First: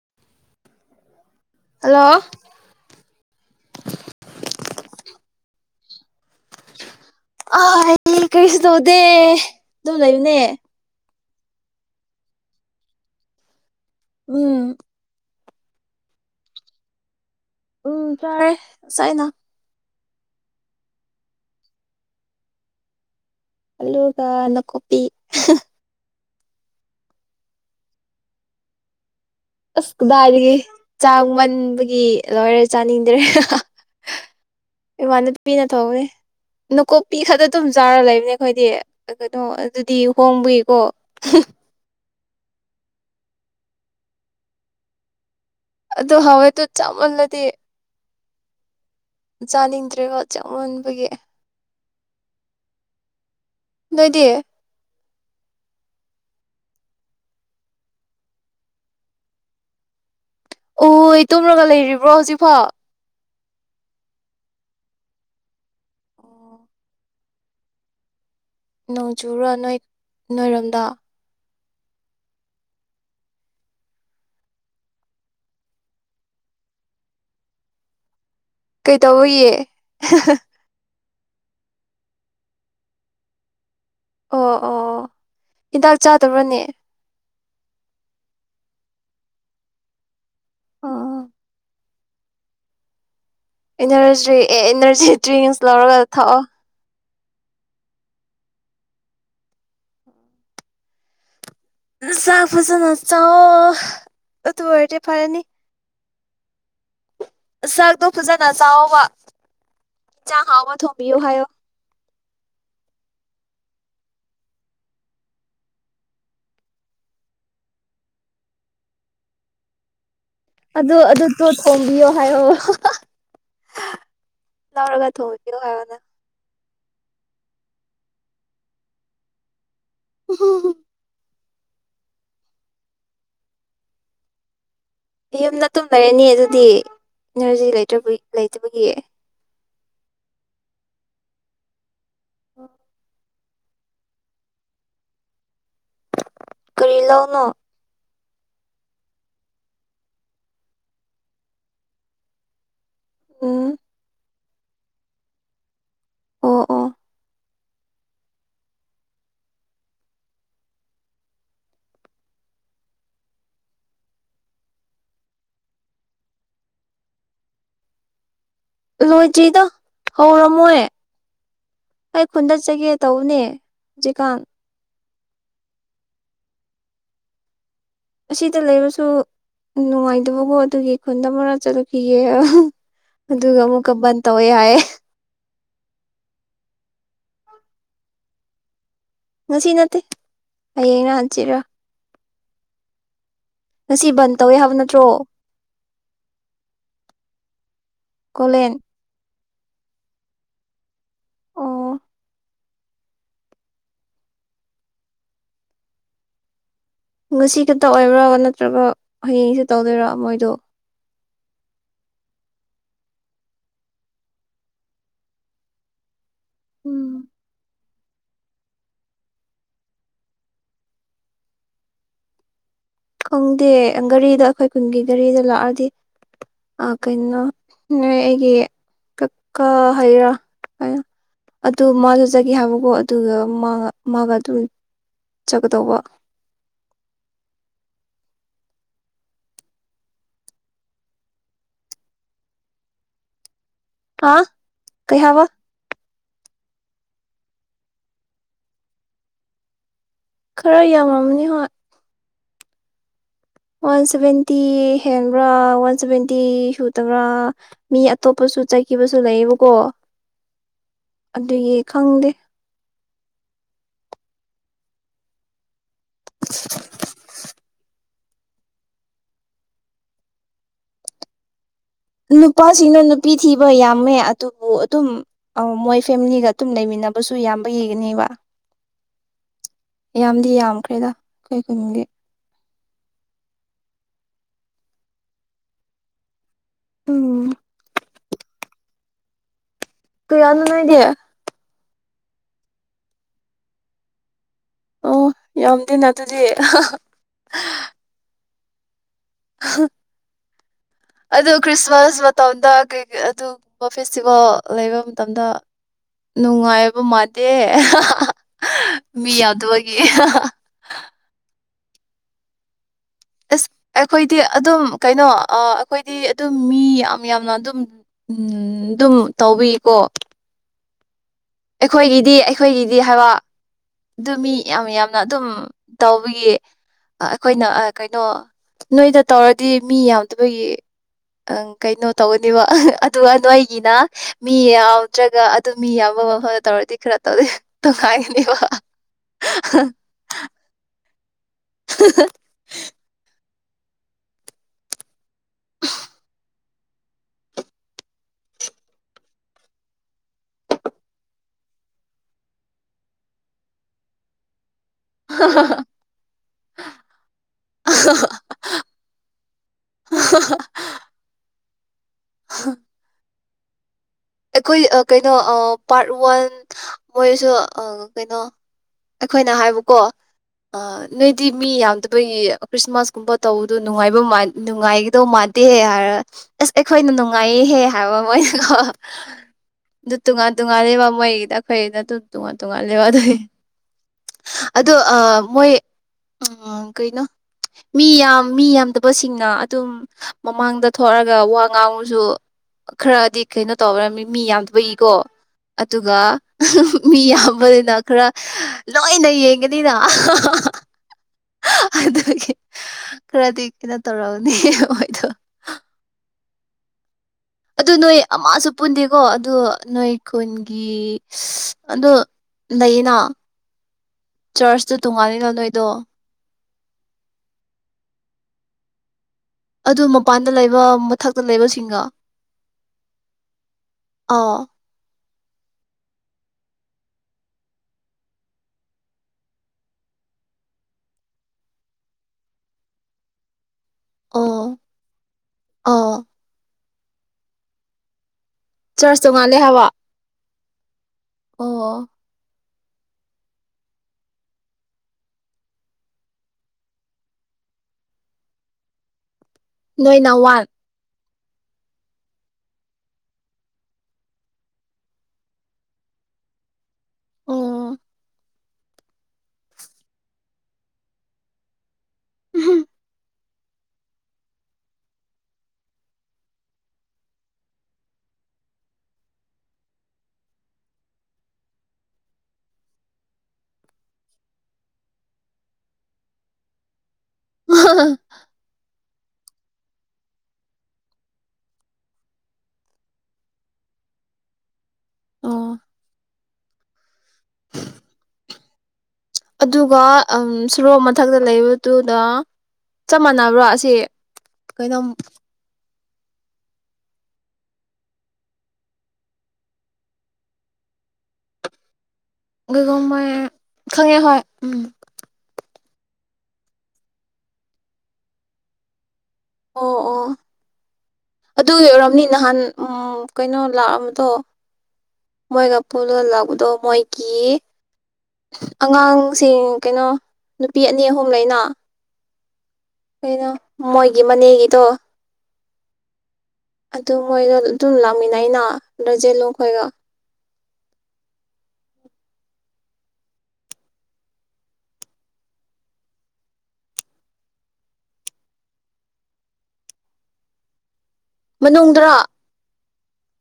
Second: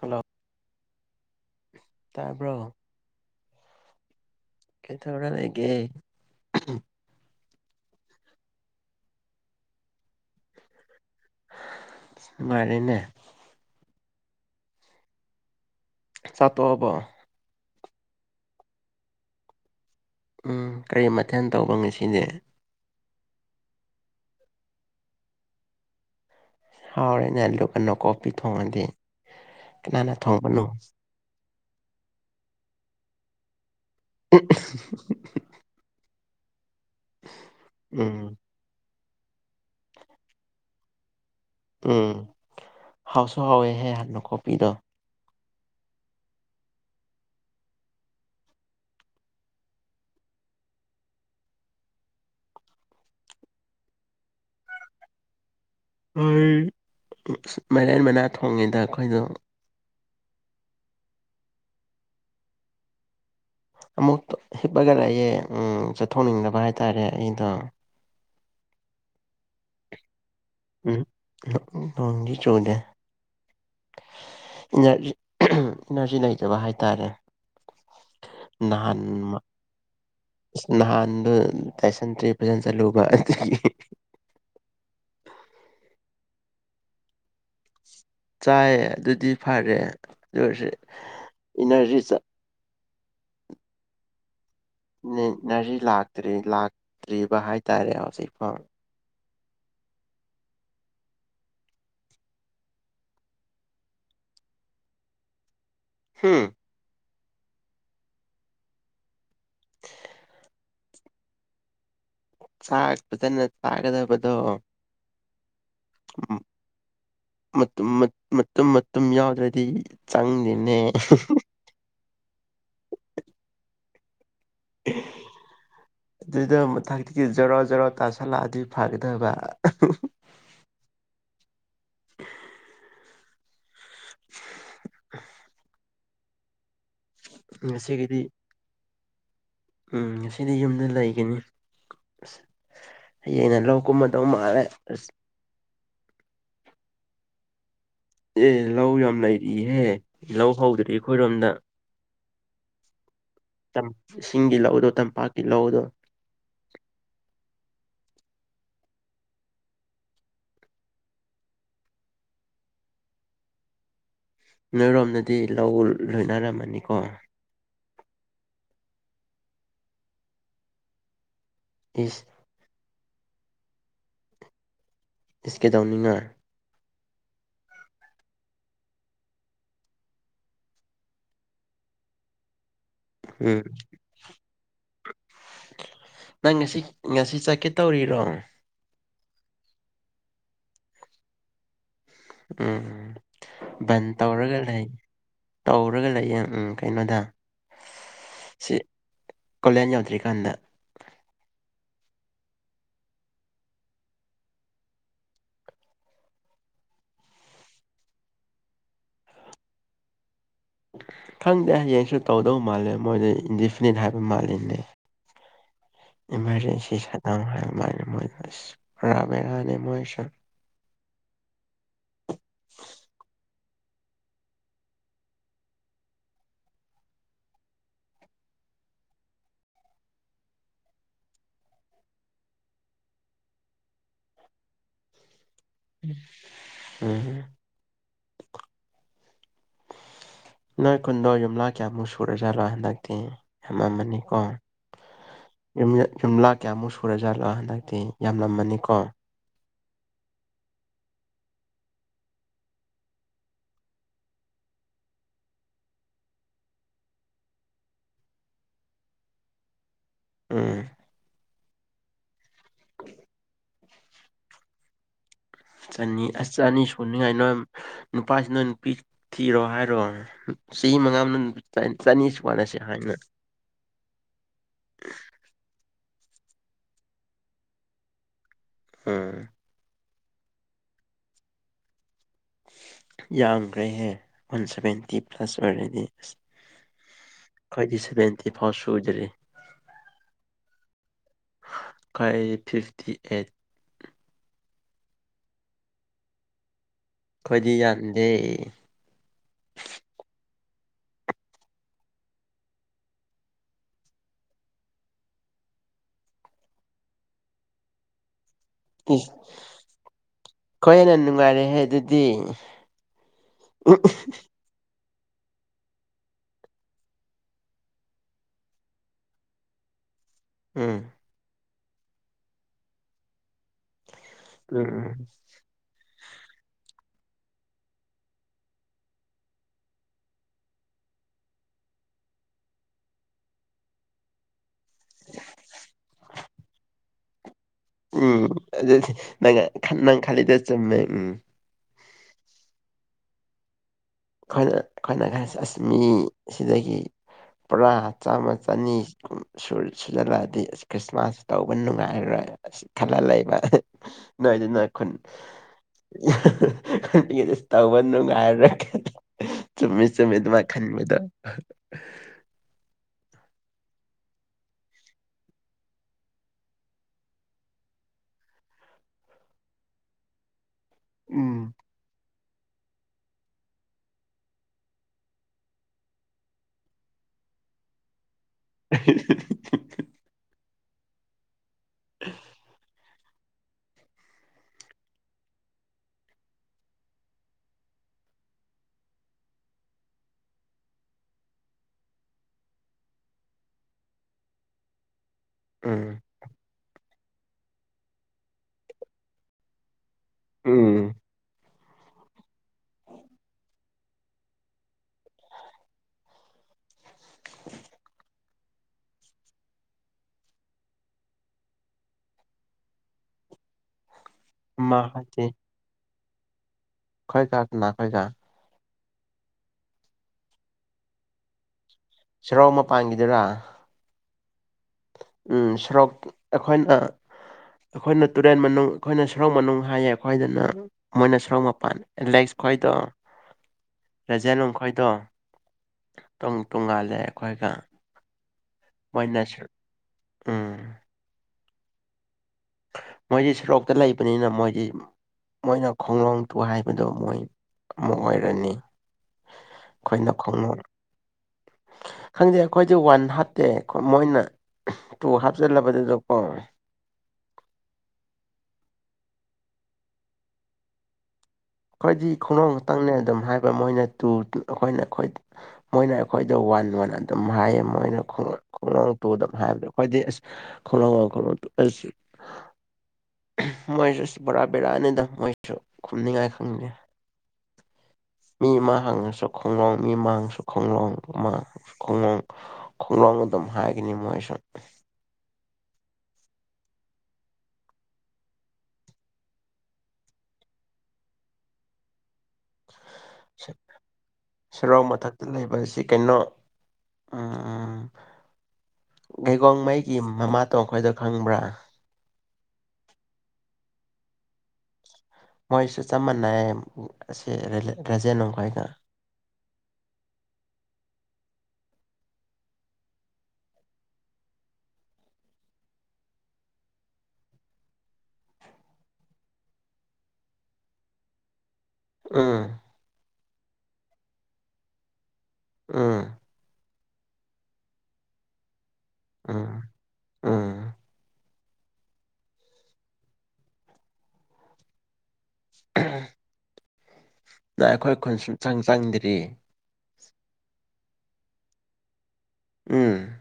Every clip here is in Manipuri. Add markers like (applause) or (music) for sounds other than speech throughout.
ꯍꯜꯂꯣ ꯍꯜꯂꯣ ꯇꯥꯔꯕ꯭ꯔ ꯀꯩ ꯊꯔ ꯂꯩꯒꯦ ꯑ ꯀꯔꯤꯁꯨ ꯇꯧꯗꯦ ꯑꯗꯨꯝ ꯂꯩꯕꯅꯦ ꯃꯥꯔꯤꯅꯦ ꯎꯝ ꯆꯠꯣ ꯍꯕ ꯎꯝ ꯐꯔꯦ ꯆꯁ ꯑꯅ ꯎꯝ ꯀꯔꯤ ꯃꯊꯦꯜ ꯇꯧꯕ ꯉꯁꯤꯗꯤ ꯑꯜꯂꯨꯒ ꯑꯅ ꯀꯣꯄꯤꯤ ꯍꯥꯎꯔꯦ ꯅ ꯂꯨ ꯀꯅꯣ ꯀꯣꯐꯤ ꯊꯣꯡꯉꯗꯤ ꯀꯅꯥꯅ ꯑꯁ ꯔꯤꯒꯤ ꯊꯣꯡꯕꯅꯣ ꯆꯥꯃꯟ ꯑꯗꯨꯒꯤ ꯂꯣꯏꯔ ꯆꯥꯅꯤꯡꯗ꯭ꯔꯦ ꯏ ꯋꯥꯅꯗ ꯄꯤꯅ ꯊꯧꯅꯦ ꯅꯨꯡꯀꯨꯞꯄꯤ ꯈꯛꯇ ꯑꯗꯨꯝ ꯆꯥꯔ ꯎꯝ ꯂꯩꯕꯅꯦ ꯑꯩꯈꯣꯏꯗꯤ ꯀꯩꯅꯣ ꯑꯗꯨꯗꯤ ꯍꯣꯡꯕꯏꯀꯣ ꯎꯝ ꯍꯥꯎꯁꯨ ꯍꯥꯎꯋꯦꯍꯦꯥꯟ ꯅꯀꯣꯄꯤꯗꯣ ꯑ ꯍꯋꯥꯏꯗꯨꯣ ꯆꯞꯃꯜꯂꯗꯤ ꯆꯥꯅꯤꯡꯗ꯭ꯔꯦꯀꯣ ꯆꯥꯛ ꯑꯣꯟꯕꯒꯤ ꯅꯣꯏꯗꯤ ꯃꯥꯏꯔꯦꯟ ꯃꯅꯥ ꯊꯣꯡꯉꯤꯗ ꯑꯩꯈꯣꯏꯗꯣ ꯑꯣ ꯇꯨꯝꯔꯒ ꯂꯩꯔꯤꯕ꯭ꯔꯣ ꯍꯧꯖꯤꯛꯐꯥꯎ ꯑꯃꯨꯛ ꯍꯤꯞꯄꯒ ꯂꯥꯛꯑꯦ ꯎ ꯆꯠꯊꯣꯛꯅꯤꯡꯗꯕ ꯍꯥꯏ ꯇꯔꯦ ꯑꯩꯗꯣ ꯅꯣꯡ ꯆꯨꯕꯔꯥ ꯅꯣꯏ ꯅꯣꯏꯔꯣꯝꯗ ꯎꯝ ꯅꯣꯡꯗꯤ ꯆꯨꯗꯦ ꯏꯖꯤ ꯏꯅꯔꯖꯤ ꯂꯩꯇꯕ ꯍꯥꯏꯇꯥꯥꯔꯦ ꯅꯍꯥꯟ ꯀꯩꯇꯧꯕꯒꯤ ꯅꯍꯥꯟ ꯇꯥꯏꯁꯟꯗ꯭ꯔꯤ ꯐꯖꯅ ꯆꯠꯂꯨꯕ ꯑꯗꯨꯒꯤ ꯑꯣ ꯑꯣ ꯑꯣ ꯍꯤꯗꯥꯛ ꯆꯥꯗꯕꯔꯥꯅꯦ ꯆꯥꯏꯑ ꯑꯗꯨꯗꯤ ꯐꯔꯦ ꯑꯗꯨ ꯑꯣꯏꯔꯁ ꯑꯣ ꯏꯅꯔꯖꯤ ꯆꯥ ꯏꯅꯔꯖꯤ ꯑꯦ ꯏꯅꯔꯖꯤ ꯗ꯭ꯔꯤꯡꯁ ꯂꯧꯔꯒ ꯊꯛꯑꯣ ꯇ꯭ꯔꯤꯕ ꯍꯥꯏꯇꯥꯔꯦ ꯍꯧꯖꯤꯛ ꯐꯥꯎ ꯆꯥꯛ ꯐꯖꯅ ꯆ ꯑꯣ ꯑꯗꯨ ꯑꯣꯏꯔꯗꯤ ꯐꯔꯦꯅꯤ ꯍꯥꯝ ꯁꯔꯛꯇꯣ ꯐꯖꯅ ꯆꯥꯑꯣꯕ ꯆꯥꯡ ꯍꯥꯎꯕ ꯊꯣꯡꯝꯕꯤꯌꯨ ꯍꯥꯏꯌꯣ ꯆꯥꯛ ꯐꯖꯅ ꯆꯥꯒꯗꯕꯗꯣ ꯃꯇꯨꯝ ꯃꯇꯨꯝ ꯌꯥꯎꯗ꯭ꯔꯗꯤ ꯆꯪꯗꯦꯅꯦ ꯑꯗꯨ ꯑꯗꯨꯗꯣ ꯊꯣꯡꯕꯤꯌꯣ ꯍꯥꯏꯌꯣ ꯂꯔꯒ ꯊꯣꯕꯤꯌꯣ ꯍꯥꯏ ꯑꯣꯅ ꯊꯛꯇꯤꯒꯤ ꯖꯔꯣ ꯖꯔꯣ ꯇꯥꯁꯜꯂꯛꯑꯗꯤ ꯐꯒꯗꯕ ꯍꯝ (inaudible) (inaudible) ꯌꯨꯝꯗ ꯇꯨꯝ ꯂꯩꯔꯅꯤ ꯑꯗꯨꯗꯤ ꯏꯅꯔꯖꯤ ꯂꯩꯇ꯭ꯔ ꯉꯁꯤꯒꯤꯗꯤ ꯂꯩꯇꯕꯒꯤ ꯎꯝ ꯉꯁꯤꯗꯤ ꯌꯨꯝꯗ ꯂꯩꯒꯅꯤ ꯑꯁ ꯍꯌꯦꯡꯅ ꯂꯧ ꯀꯨꯝꯕꯗꯧ ꯃꯥꯜꯂꯦ ꯑꯁ ꯀꯔꯤ ꯂꯑꯣꯅꯣ ꯑꯦ ꯂꯧ ꯌꯥꯝ ꯂꯩꯔꯤꯍꯦ ꯂꯧ ꯍꯧꯗ꯭ꯔꯦ ꯑꯩꯈꯣꯏꯔꯣꯝꯗ ꯎꯝ ꯆꯝ ꯀꯤꯡꯒꯤ ꯂꯧꯗꯣ ꯇꯝꯄꯥꯛꯀꯤ ꯂꯧꯗꯣ ꯑꯣ ꯑꯣ ꯅꯣꯏꯔꯣꯝꯅꯗꯤ ꯂꯧ ꯂꯣꯏꯅꯔꯝꯃꯅꯤꯀꯣ ꯂꯣꯏꯗ꯭ꯔꯤꯗ ꯍꯧꯔꯝꯃꯣꯏ ꯏꯁ ꯑꯩ ꯈꯨꯨꯟ ꯆꯒꯦ ꯇꯧꯕꯅꯦ ꯖꯤꯀꯥꯟ ꯏꯁ ꯀꯦꯗꯧꯅꯤꯡꯉꯥ ꯑꯁꯤꯗ ꯂꯩꯔꯁꯨ ꯅꯨꯡꯉꯥꯏꯇꯕꯀꯣ ꯑꯗꯨꯒꯤ ꯈꯨꯟꯗ ꯑꯃꯔꯛ ꯆꯠꯂꯨꯈꯤꯒꯦ ꯎꯝ ꯑꯗꯨꯒ ꯑꯃꯨꯛꯀꯥ ꯕꯟ ꯇꯧꯋꯦ ꯍꯥꯏꯌꯦ ꯅꯪ ꯉꯁꯤ ꯉꯁꯤ ꯆꯠꯀꯦ ꯇꯧꯔꯤꯔꯣ ꯉꯁꯤ ꯅꯠꯇꯦ ꯍꯌꯦꯡꯔꯥ ꯍꯪꯆꯤꯠ ꯂꯥ ꯎꯝ ꯕꯟ ꯇꯧꯋꯦ ꯇꯧꯔꯒ ꯍꯥꯏꯕ ꯂꯩ ꯅꯠꯇ꯭ꯔꯣ ꯇꯧꯔꯒ ꯂꯩꯌꯦ ꯎꯝ ꯀꯩꯅꯣꯗ ꯀꯣꯂꯦꯟ ꯁꯤ ꯀꯣꯂꯦꯟ ꯌꯥꯎꯗ꯭ꯔꯤꯀꯥꯟꯗ ꯑꯣ ꯉꯁꯤ ꯈꯛꯇ ꯑꯣꯏꯕ꯭ꯔꯥ ꯅꯠꯇ꯭ꯔꯒ ꯍꯌꯦꯡꯁꯦ ꯇꯧꯗꯣꯏꯔꯣ ꯃꯣꯏꯗꯣ ꯈꯪꯗꯦ ꯍꯌꯦꯡꯁꯨ ꯇꯧꯗꯧ ꯃꯥꯜꯂꯦ ꯃꯣꯏꯗ ꯏꯟꯗꯤꯐꯤꯅꯤꯠ ꯍꯥꯏꯕ ꯃꯥꯜꯂꯤꯅꯦ ꯏꯃꯥꯔꯖꯦꯟꯁꯤ ꯎꯝ ꯁꯟꯅꯧ ꯍꯥꯏꯕ ꯃꯥ ꯑꯁ ꯄꯨꯔꯕꯦꯔꯥꯅꯦ ꯃꯣꯏꯁꯦ ꯈꯪꯗꯦ ꯒꯥꯔꯤꯗ ꯑꯩꯈꯣꯏ ꯀꯨꯟꯒꯤ ꯒꯥꯔꯤꯗ ꯂꯥꯛꯑꯗꯤ ꯀꯩꯅꯣ ꯅꯣꯏ ꯑꯩꯒꯤ ꯀꯛꯀꯥ ꯍꯥꯏꯩꯔꯥ ꯑꯗꯨ ꯃꯥꯁꯨ ꯆꯒꯦ ꯍꯥꯏꯕꯀꯣ ꯑꯗꯨꯒ ꯃꯥꯒ ꯑꯗꯨꯝ ꯆꯠꯀꯗꯧꯕ ꯎꯝ ꯅꯣꯏ ꯀꯨꯟꯗꯣ ꯌꯨꯝꯂꯥ ꯀꯌꯥꯃꯨꯛ ꯁꯨꯔꯦꯖꯥꯠꯂꯣ ꯍꯟꯗꯛꯇꯤ ꯍꯥ ꯌꯥꯝꯃꯅꯤꯀꯣ ꯀꯩ ꯍꯥꯏꯕ ꯌꯨꯝ ꯒꯥꯝꯂꯥ ꯀꯌꯥꯃꯨꯛ ꯁꯨꯔꯖꯥꯠꯂꯣ ꯍꯟꯗꯛꯇꯤ ꯌꯥꯝꯂꯝꯃꯅꯤꯀꯣ ꯈꯔ ꯌꯥꯝꯃꯝꯅꯤ ꯍꯣꯏ ꯋꯥꯟ ꯁꯚꯦꯟꯇꯤ ꯍꯦꯟꯕ꯭ꯔꯥ ꯋꯥꯟ ꯁꯚꯦꯟꯇꯤ ꯁꯨꯗꯕ꯭ꯔꯥ ꯃꯤ ꯑꯇꯣꯞꯄꯁꯨ ꯆꯠꯈꯤꯕꯁꯨ ꯂꯩꯌꯦꯕꯀꯣ ꯑꯝ ꯑꯗꯨꯒꯤ ꯈꯪꯗꯦ ꯆꯅꯤ ꯑꯁ ꯆꯅꯤ ꯁꯨꯅꯤꯡꯉꯥꯏ ꯅꯣꯏ ꯅꯨꯄꯥꯁꯤꯅ ꯅꯨꯄꯤ ꯊꯤꯔꯣ ꯍꯥꯏꯔꯣ ꯆꯍꯤ ꯃꯉꯥ ꯑꯃꯅ ꯅꯨꯄꯥꯁꯤꯅ ꯅꯨꯄꯤ ꯊꯤꯕ ꯌꯥꯝ ꯆꯪꯃꯦ ꯑꯗꯨꯕꯨ ꯑꯗꯨꯝ ꯃꯣꯏ ꯐꯦꯃꯤꯂꯤꯒ ꯑꯗꯨꯝ ꯂꯩꯃꯤꯟꯅꯕꯁꯨ ꯌꯥꯝꯕ ꯌꯦꯒꯅꯦꯕ ꯎꯝ ꯌꯥꯝꯌꯥꯝꯗꯤ ꯌꯥꯝꯈ꯭ꯔꯦꯗ ꯀꯩ ꯀꯨꯝꯒꯤ ꯌꯥꯝꯡꯈ꯭ꯔꯦꯍꯦ ꯋꯥꯟ ꯁꯚꯦꯟꯇꯤ ꯄ꯭ꯂꯁ ꯑꯣꯏꯔꯦꯗꯤ ꯎꯝ ꯊ꯭ꯔꯠꯇꯤ ꯁꯥꯕꯦꯟ ꯁꯤꯐꯥꯎ ꯁꯨꯖꯔꯤ ꯀꯥꯌꯥꯅꯣ ꯅꯣꯏꯘꯤ ꯑꯩꯈꯣꯏ ꯐꯤꯞꯇꯤ ꯑꯥꯠ ꯑꯣ ꯌꯥꯝꯗꯦꯅ ꯑꯗꯨꯗꯤ ꯑꯈꯣꯘꯤ ꯌꯝꯘꯦ ꯑ (unintelligible) ꯑꯗꯨ ꯈ꯭ꯔꯤꯁꯃꯥꯁ ꯃꯇꯝꯗ ꯀꯩꯩ ꯑꯗꯨꯒꯨꯝꯕ ꯐꯦꯁꯇꯤꯚꯦꯜ ꯂꯩꯕ ꯃꯇꯝꯗ ꯅꯨꯡꯉꯥꯏꯕ ꯃꯥꯟꯗꯦ ꯃꯤ ꯌꯥꯝꯗꯕꯒꯤ ꯈꯣꯏꯅꯥ ꯅꯨꯡꯉꯥꯏꯔꯦ ꯍꯦ ꯑꯗꯨꯗꯤ ꯑꯁ ꯎꯝ ꯑꯩꯈꯣꯏꯗꯤ ꯑꯗꯨꯝ ꯀꯩꯅꯣ ꯑꯩꯈꯣꯏꯗꯤ ꯑꯗꯨꯝ ꯃꯤ ꯌꯥꯝ ꯌꯥꯝꯅ ꯑꯗꯨꯝ ꯑꯗꯨꯝ ꯇꯧꯕꯤꯀꯣ ꯎꯝ ꯑꯩꯈꯣꯏꯒꯤꯗꯤ ꯑꯩꯈꯣꯏꯒꯤꯗꯤ ꯍꯥꯏꯕ ꯑꯗꯨ ꯃꯤ ꯌꯥꯝ ꯎꯝ ꯌꯥꯝꯅ ꯑꯗꯨꯝ ꯇꯧꯕꯒꯤ ꯑꯩꯈꯣꯏꯅ ꯀꯩꯅꯣ ꯅꯣꯏꯗ ꯇꯧꯔꯗꯤ ꯃꯤ ꯌꯥꯝꯗꯕꯒꯤ ꯀꯩꯅꯣ ꯇꯧꯒꯅꯦꯕ ꯑꯗꯨꯒ ꯅꯣꯏꯒꯤꯅ ꯃꯤ ꯌꯥꯎꯗ꯭ꯔꯒ ꯑꯗꯨ ꯃꯤ ꯌꯥꯝꯃ ꯊꯔ ꯊꯧꯔꯗꯤꯈꯔ ꯇꯧꯗꯤ ꯎꯝ ꯈꯗ ꯆꯦꯃꯦ ꯎꯝ ꯑꯩꯈꯣꯏꯅ ꯑꯩꯈꯣꯏꯅ ꯑꯁꯃꯤꯁꯤꯗꯒꯤ ꯄꯨꯔꯥ ꯆꯥꯝꯃ ꯆꯅꯤꯒ ꯁꯨꯖꯜꯂꯛꯑꯗꯤ ꯑꯁ ꯈ꯭ꯔꯤꯁꯃꯥꯁ ꯇꯧꯕ ꯅꯨꯡꯉꯥꯏꯔꯣꯏ ꯑꯁꯤ ꯈꯜꯍꯜꯂꯕ ꯅꯣꯏ ꯑꯗꯨꯅ ꯇꯧꯕ ꯅꯨꯡꯉꯥꯏꯔ ꯆꯃꯤ ꯆꯃꯤ ꯑꯗꯨ ꯃꯥ ꯈꯅꯤꯕꯗ ꯑ ꯍ ꯑꯩꯈꯣꯏ ꯀꯩꯅꯣ ꯄꯥꯔꯠ ꯋꯥꯟ ꯃꯣꯏꯁꯨ ꯀꯩꯅꯣ ꯑꯩꯈꯣꯏꯅ ꯍꯥꯏꯕꯀꯣ ꯅꯣꯏꯗꯤ ꯃꯤ ꯎꯝ ꯌꯥꯝꯗ ꯑꯩꯣꯏꯒꯤ ꯈ꯭ꯔꯤꯁꯃꯥꯁ ꯀꯨꯝꯕ ꯇꯧꯕꯗꯨ ꯅꯨꯡꯉꯥꯏꯕ ꯅꯨꯡꯉꯥꯏꯒꯗꯧ ꯃꯥꯟꯗꯦꯍꯦ ꯍꯥꯏꯔ ꯑꯁ ꯑꯩꯈꯣꯏꯅ ꯅꯨꯡꯉꯥꯏꯍꯦ ꯍꯥꯏꯕ ꯑꯃ ꯑꯗꯨ ꯇꯨꯡ ꯉ ꯇꯣꯉꯥꯜꯂꯦꯕ ꯃꯣꯏꯒꯤꯗ ꯑꯩꯈꯣꯏꯅ ꯑꯗꯨꯝ ꯇꯣꯉꯥꯟ ꯇꯣꯉꯥꯜꯂꯦꯕ ꯑꯗꯨꯒꯤ ꯑꯗꯣ ꯃꯣꯏ ꯀꯩꯅꯣ ꯃꯤ ꯌꯥꯝ ꯃꯤ ꯌꯥꯝꯗꯕꯁꯤꯡꯅ ꯑꯗꯨꯝ ꯃꯃꯥꯡꯗ ꯊꯣꯛꯑꯒ ꯋꯥ ꯉꯥꯡꯕꯁꯨ ꯈꯔꯗꯤ ꯀꯩꯅꯣ ꯇꯧꯔ ꯃꯤ ꯃꯤ ꯌꯥꯝꯟꯊꯕ ꯏꯀꯣ ꯎꯝ ꯑꯗꯨꯒꯒ ꯃꯤ ꯌꯥꯝꯕꯅꯤꯅ ꯈꯔ ꯂꯣꯏꯅ ꯌꯦꯡꯒꯅꯤꯅ ꯑ ꯎꯝ ꯑꯗꯨꯒꯤ ꯈꯔꯗꯤ ꯀꯩꯅꯣ ꯇꯧꯔꯅꯤ ꯃꯣꯏꯗꯣ ꯑꯗꯨ ꯅꯣꯏ ꯑꯃꯁꯨ ꯄꯨꯟꯗꯦꯀꯣ ꯑꯗꯨ ꯅꯣꯏ ꯈꯨꯟꯒꯤ ꯑꯗꯨ ꯂꯩꯌꯦꯅ ꯆꯔꯆꯇ ꯃꯥ ꯇꯣꯡꯉꯥꯜꯂꯤꯅꯣ ꯅꯣꯏꯗꯣ ꯈꯣꯏ ꯆꯅꯥ ꯈꯣꯏ ꯆ ꯑꯗꯨ ꯃꯄꯥꯟꯗ ꯂꯩꯕ ꯃꯊꯛꯇ ꯂꯩꯕꯁꯤꯡꯒ ꯁꯔꯥꯎ ꯃ ꯄꯥꯟꯈꯤꯗꯔ ꯑꯥ ꯎ ꯁꯣꯔꯣꯛ ꯑꯩꯈꯣꯏꯅ ꯑꯩꯈꯣꯏꯅ ꯇꯨꯔꯦꯟ ꯃꯅꯨꯡ ꯑꯩꯈꯣꯏꯅ ꯁꯣꯔꯣꯛ ꯃꯅꯨꯡ ꯍꯥꯏꯌꯦ ꯑꯩꯈꯣꯏꯗꯅ ꯃꯣꯏꯅ ꯁꯣꯔꯣꯛ ꯃꯄꯥꯟ ꯑꯦꯂꯦꯛꯁ ꯈꯣꯏꯗꯣ ꯑꯣ ꯔꯖꯦꯟꯈꯣꯏꯗꯣ ꯑꯣ ꯇꯣꯡꯉꯥꯜꯂꯦ ꯑꯩꯈꯣꯏꯒ ꯆꯔꯆ ꯇꯣꯉꯜꯂꯦ ꯍꯥꯏꯕ ꯑꯥ ꯑꯣ ꯃꯣꯏꯗꯤ ꯁꯣꯔꯣꯛꯇ ꯂꯩꯕꯅꯤꯅ ꯃꯣꯏꯗꯤ ꯃꯣꯏꯅ ꯈꯣꯡꯡꯂꯣꯡ ꯇꯨ ꯍꯥꯏꯕꯗꯣ ꯃꯣꯏ ꯑꯃ ꯑꯣꯏꯔꯅꯤ ꯅꯣꯏꯅ ꯑꯩꯈꯣꯏꯅ ꯋꯥꯟ ꯈꯣꯡꯅꯣ ꯈꯪꯗꯦ ꯑꯩꯈꯣꯏꯗꯤ ꯋꯥꯟ ꯍꯥꯞꯇꯦ ꯃꯣꯏꯅ ꯇꯨ ꯍꯥꯞꯆꯤꯜꯂꯕꯗꯨꯗ ꯄꯥꯎꯦ ꯑꯣ ꯈꯣꯏꯏꯗꯤ ꯈꯣꯡꯅꯨꯡꯪ ꯈꯛꯇꯪꯅꯦ ꯑꯗꯨꯝ ꯍꯥꯏ ꯃꯣꯏꯅ ꯇ ꯑꯩꯈꯣꯏꯅ ꯃꯣꯏꯅ ꯑꯩꯈꯣꯏꯗ ꯋꯥꯟ ꯋꯥꯟ ꯑꯗꯨꯝ ꯍꯥꯏꯌꯦ ꯃꯣꯏꯅ ꯈꯣꯡꯂꯪ ꯇꯨ ꯑꯗꯨ ꯍꯥꯏꯕꯗ ꯑꯩꯈꯣꯏꯗꯤ ꯑꯁ ꯈꯣꯡ ꯈꯣꯡꯂ ꯇꯨ ꯃꯣꯏꯁꯨ ꯑꯁ ꯕꯔꯥ ꯕꯦꯔꯥꯅꯤꯗ ꯃꯣꯏꯁꯨ ꯈꯨꯝꯅꯤꯡꯉꯥꯏ ꯎ ꯃꯤꯃꯥ ꯍꯉ ꯁ ꯈꯣꯡꯂꯣꯡ ꯃꯤꯃꯥꯡꯁꯨ ꯈꯣꯡꯂꯣꯡꯃꯥꯡ ꯈꯣꯡꯂ ꯈꯣꯡꯂꯣꯡ ꯑꯗꯨꯝ ꯍꯥꯏꯒꯅꯤ ꯃꯣꯏꯁꯨ ꯑꯣ ꯑꯗꯨꯒ ꯁꯣꯔꯣꯛ ꯃꯊꯛꯇ ꯂꯩꯕꯗꯨꯗ ꯆꯞ ꯃꯥꯟꯅꯕ꯭ꯔꯣ ꯑꯁꯤ ꯁꯦꯔꯧ ꯀꯩꯅꯣꯝ ꯃꯊꯛꯇ ꯂꯩꯕ ꯑꯁꯤ ꯀꯩꯅꯣ ꯎ ꯍꯩꯒꯣꯉꯩꯒꯤ ꯃꯃꯥꯇꯣ ꯑꯩꯈꯣꯏꯗ ꯈꯪꯕ꯭ꯔꯥ ꯒ ꯃꯣꯏ ꯈꯉꯦ ꯍ ꯎꯝ ꯃꯣꯏꯁꯨ ꯆꯞ ꯃꯥꯟꯅꯩꯌꯦ ꯑꯁꯤ ꯔꯦꯖꯦꯟꯦꯟꯣꯡꯈꯣꯏꯒ ꯑꯣ ꯑꯣ ꯑꯗꯨ ꯑꯣꯏꯔꯝꯅꯤ ꯅꯍꯥꯟ ꯀꯩꯅꯣ ꯂꯥꯛꯑꯝꯕꯗꯣ ꯃꯣꯏꯒ ꯄꯨꯂ ꯂꯥꯛꯄꯗꯣ ꯃꯣꯏꯒꯤ ꯑꯉꯥꯡꯁꯤꯡ ꯀꯩꯅꯣ ꯅꯨꯄꯤ ꯑꯅꯤ ꯑꯍꯨꯝ ꯂꯩꯅ ꯎꯝ ꯀꯩꯅꯣ ꯃꯣꯏꯒꯤ ꯃꯅꯦꯒꯤꯗꯣ ꯑꯝ ꯑꯗꯨ ꯃꯣꯏꯗꯣ ꯑꯗꯨꯝ ꯂꯥꯛꯃꯤꯟꯅꯩꯩꯅ ꯔꯖꯦ ꯂꯣ ꯍꯣꯏꯒ ꯑꯥ ꯑ ꯅ ꯑꯩꯈꯣꯏ ꯈꯨꯟ ꯁꯨꯝꯆꯪ ꯆꯪꯗ꯭ꯔꯤ ꯃꯅꯨꯡꯗ꯭ꯔꯥ ꯎꯝ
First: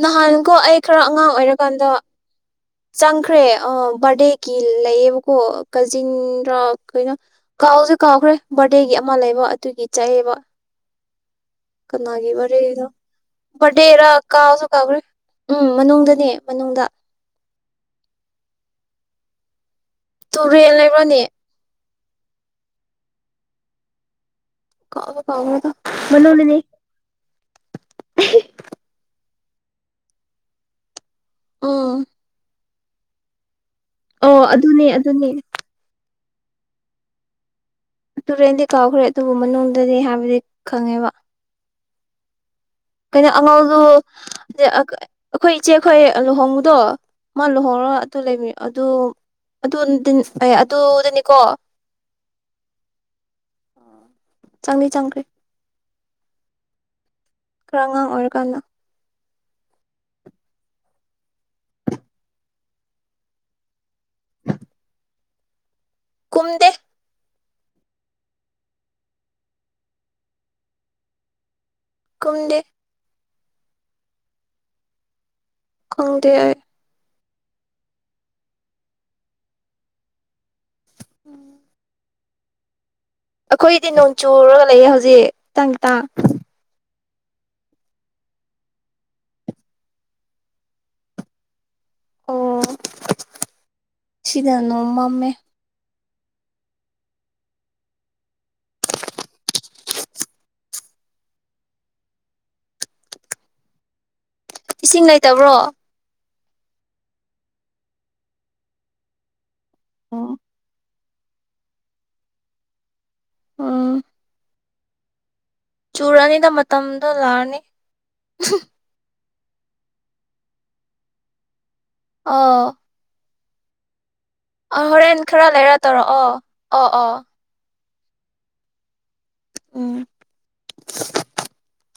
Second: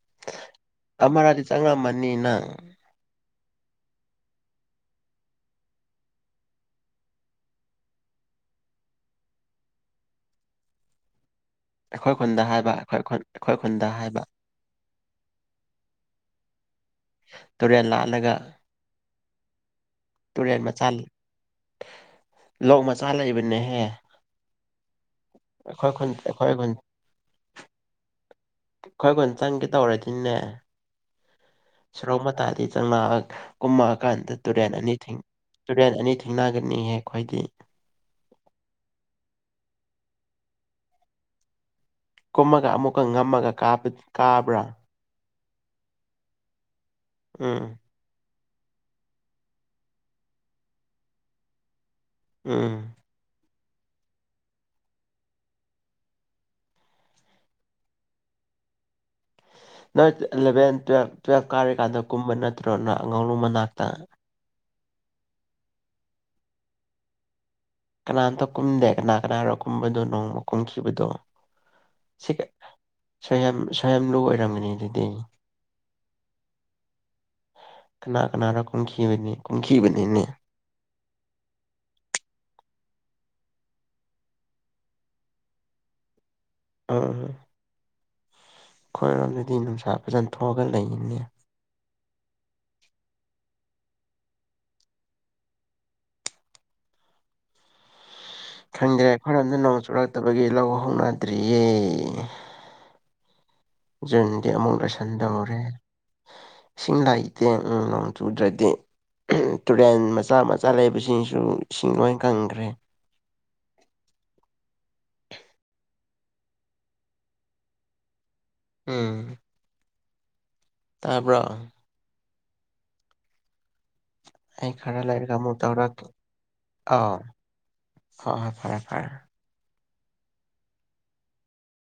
ꯅꯍꯥꯟꯒꯣ ꯑꯩ ꯈꯔ ꯑꯉꯥꯡ ꯑꯃꯔꯗꯤ ꯑꯣꯏꯔꯀꯥꯟꯗ ꯆꯪꯉꯝꯃꯅꯤ ꯅꯪ ꯆꯪ ꯈ꯭ꯔꯦ ꯕꯥꯔꯗꯦꯒꯤ ꯂꯩꯑꯕꯀꯣ ꯀꯖꯤꯟꯗꯔꯥ ꯀꯩꯅꯣ ꯀꯥꯎꯁꯦ ꯀꯥꯎꯈ꯭ꯔꯦ ꯕꯥꯔꯗꯦꯒꯤ ꯑꯃ ꯂꯩꯕ ꯑꯗꯨꯒꯤ ꯆꯥꯏꯑꯕ ꯑꯩꯈꯣꯏ ꯀꯅꯥꯒꯤ ꯈꯨꯟꯗ ꯍꯥꯏꯕ ꯋꯥꯔꯤꯔꯦꯗ ꯑꯩꯈꯣꯏ ꯈꯨꯟ ꯑꯩꯈꯣꯏ ꯈꯨꯟꯗ ꯦꯔ ꯍꯥꯏꯕ ꯀꯥꯁꯨ ꯀꯥꯕ ꯎꯝ ꯃꯅꯨꯡꯗꯅꯦ ꯃꯅꯨꯡꯗ ꯇꯨꯔꯦꯟ ꯂꯥꯂꯒ ꯇꯨ ꯌꯦ ꯂꯩ꯭ꯔꯅꯤ ꯂꯣꯛ ꯃꯆꯥ ꯂꯩꯕꯅꯦꯍꯦ ꯀꯥ ꯀꯥ ꯑꯩꯈꯣꯏ ꯈꯨꯟ ꯑꯩꯈꯣꯏ ꯃꯅꯣꯅꯦ ꯈꯨꯟ ꯑꯩꯈꯣꯏ ꯈꯨꯟ ꯆꯪꯒꯦ ꯇꯧꯔꯦꯗꯤꯅꯦ ꯎꯝ ꯁ꯭ꯔꯧꯃ ꯇꯥꯗꯤ ꯆꯅꯥꯥꯛ ꯀꯨꯝꯃꯛꯑꯀꯥꯟꯗ ꯑꯣ ꯇꯨꯔꯦꯟ ꯑꯗꯨꯅꯦ ꯑꯅꯤꯊꯤꯡ ꯑꯗꯨꯅꯦ ꯇꯨꯔꯦꯟ ꯑꯅꯤꯊꯤꯡ ꯊꯦꯡꯅꯒꯅꯤꯍꯦ ꯈ꯭ꯋꯥꯣꯏꯗꯤ ꯇꯨꯔꯦꯟꯗꯤ ꯀꯥꯎꯈ꯭ꯔꯦ ꯑꯗꯨꯕꯨ ꯃꯅꯨꯡꯗꯗꯤ ꯍꯥꯏꯕꯗꯤ ꯈꯪꯉꯦꯕ ꯀꯨꯝꯃꯒ ꯑꯃꯨꯛꯀ ꯀꯩꯅꯣ ꯉꯝꯃꯒ ꯑꯉꯧꯗꯨ ꯀꯥꯕ꯭ꯔꯥ ꯑꯩꯈꯣꯏ ꯏꯆꯦ ꯑꯩꯈꯣꯏ ꯂꯨꯍꯣꯡꯕꯨꯗꯣ ꯃ ꯎꯝ ꯂꯣꯍꯔ ꯇ ꯂꯩꯃꯤ ꯑꯗꯨ ꯑꯗꯨ ꯑꯦ ꯑꯗꯨꯗꯅꯤꯀꯣ ꯎꯝ ꯆꯪꯅꯤ ꯆꯥꯡꯈ꯭ꯔꯦ ꯈꯔ ꯑꯉꯥꯡ ꯑꯣꯏꯔꯀꯥꯟꯗ ꯅꯣꯏ ꯏꯂꯚꯦꯟ ꯇꯨꯋ ꯇꯨꯋꯦꯜꯞ ꯀꯥꯔꯤꯀꯥꯟꯗ ꯀꯨꯝꯕ ꯅꯠꯇ꯭ꯔꯣꯅ ꯑꯉꯥꯂꯨ ꯃꯅꯥꯛꯇ ꯀꯨꯝꯗꯦ ꯀꯅꯥꯝꯇ ꯀꯨꯝꯗꯦ ꯀꯅꯥ ꯀꯅꯥꯔꯥ ꯀꯨꯝꯕꯗꯣ ꯅꯣꯡꯃ ꯀꯨꯝꯈꯤꯕꯗꯣ ꯀꯨꯝꯗꯦ ꯁ ꯌꯥꯝ ꯁ ꯌꯥꯝ ꯂꯨ ꯑꯣꯏꯔꯝꯒꯅꯤ ꯑꯗꯨꯗꯤ ꯈꯪꯗꯦ ꯑꯩ ꯀꯅꯥ ꯀꯅꯥꯔꯥ ꯀꯨꯝꯈꯤꯕꯅꯤ ꯀꯨꯝꯈꯤꯕꯥꯅꯤ ꯅꯦ ꯎꯝ ꯑꯩꯈꯣꯏꯗꯤ ꯅꯣꯡ ꯆꯨꯔꯒ ꯂꯩꯌꯦ ꯍꯧꯖꯤꯛ ꯈꯤꯇꯪ ꯈꯤꯇꯥꯡ ꯑꯥ ꯑꯩꯈꯣꯏꯔꯣꯝꯗꯗꯤ ꯅꯨꯡꯁꯥ ꯐꯖꯅ ꯊꯣꯛꯑꯒ ꯂꯩꯅꯤꯡꯅꯦ ꯑꯣ ꯁꯤꯗꯅꯣ ꯃꯝꯃꯦ ꯈꯪꯗ꯭ꯔꯦ ꯈꯣꯏꯔꯝꯗ ꯅꯣꯡ ꯆꯨꯔꯨꯔꯛꯇꯕꯒꯤ ꯂꯧ ꯍꯧꯅꯗ꯭ꯔꯤꯌꯦ ꯎ ꯑꯃꯨꯛ ꯏꯁꯤꯡ ꯂꯁꯟ ꯂꯩꯇꯕ꯭ꯔꯣ ꯇꯧꯨꯔꯦ ꯏꯁꯤꯡ ꯂꯥꯛꯏꯇꯦ ꯅꯣꯡ ꯆꯨꯗ꯭ꯔꯗꯤ ꯇꯨꯔꯦꯟ ꯃꯆꯥ ꯃꯆꯥ ꯂꯩꯕꯁꯤ ꯏꯁꯤꯡꯁꯨ ꯏꯁꯤꯡ ꯂꯣꯏ ꯀꯪꯒꯔꯦ ꯎꯝ ꯇꯨꯔ ꯑꯅꯤꯗ ꯃꯇꯝꯗꯣ ꯂꯥꯛꯔꯅꯤ ꯎꯝ ꯇꯥꯕ꯭ꯔꯣ ꯑꯥ ꯑꯩ ꯍꯣꯔꯦꯟ ꯂꯩꯔꯒ ꯈꯔ ꯑꯃꯨꯛ ꯂꯩꯔ ꯇꯧꯔꯣ ꯇꯧꯔꯛꯀꯦ ꯑꯣ ꯑꯣ ꯑꯣ ꯍ ꯍꯣꯏ ꯐꯔꯦ ꯐꯔꯦ ꯑꯣ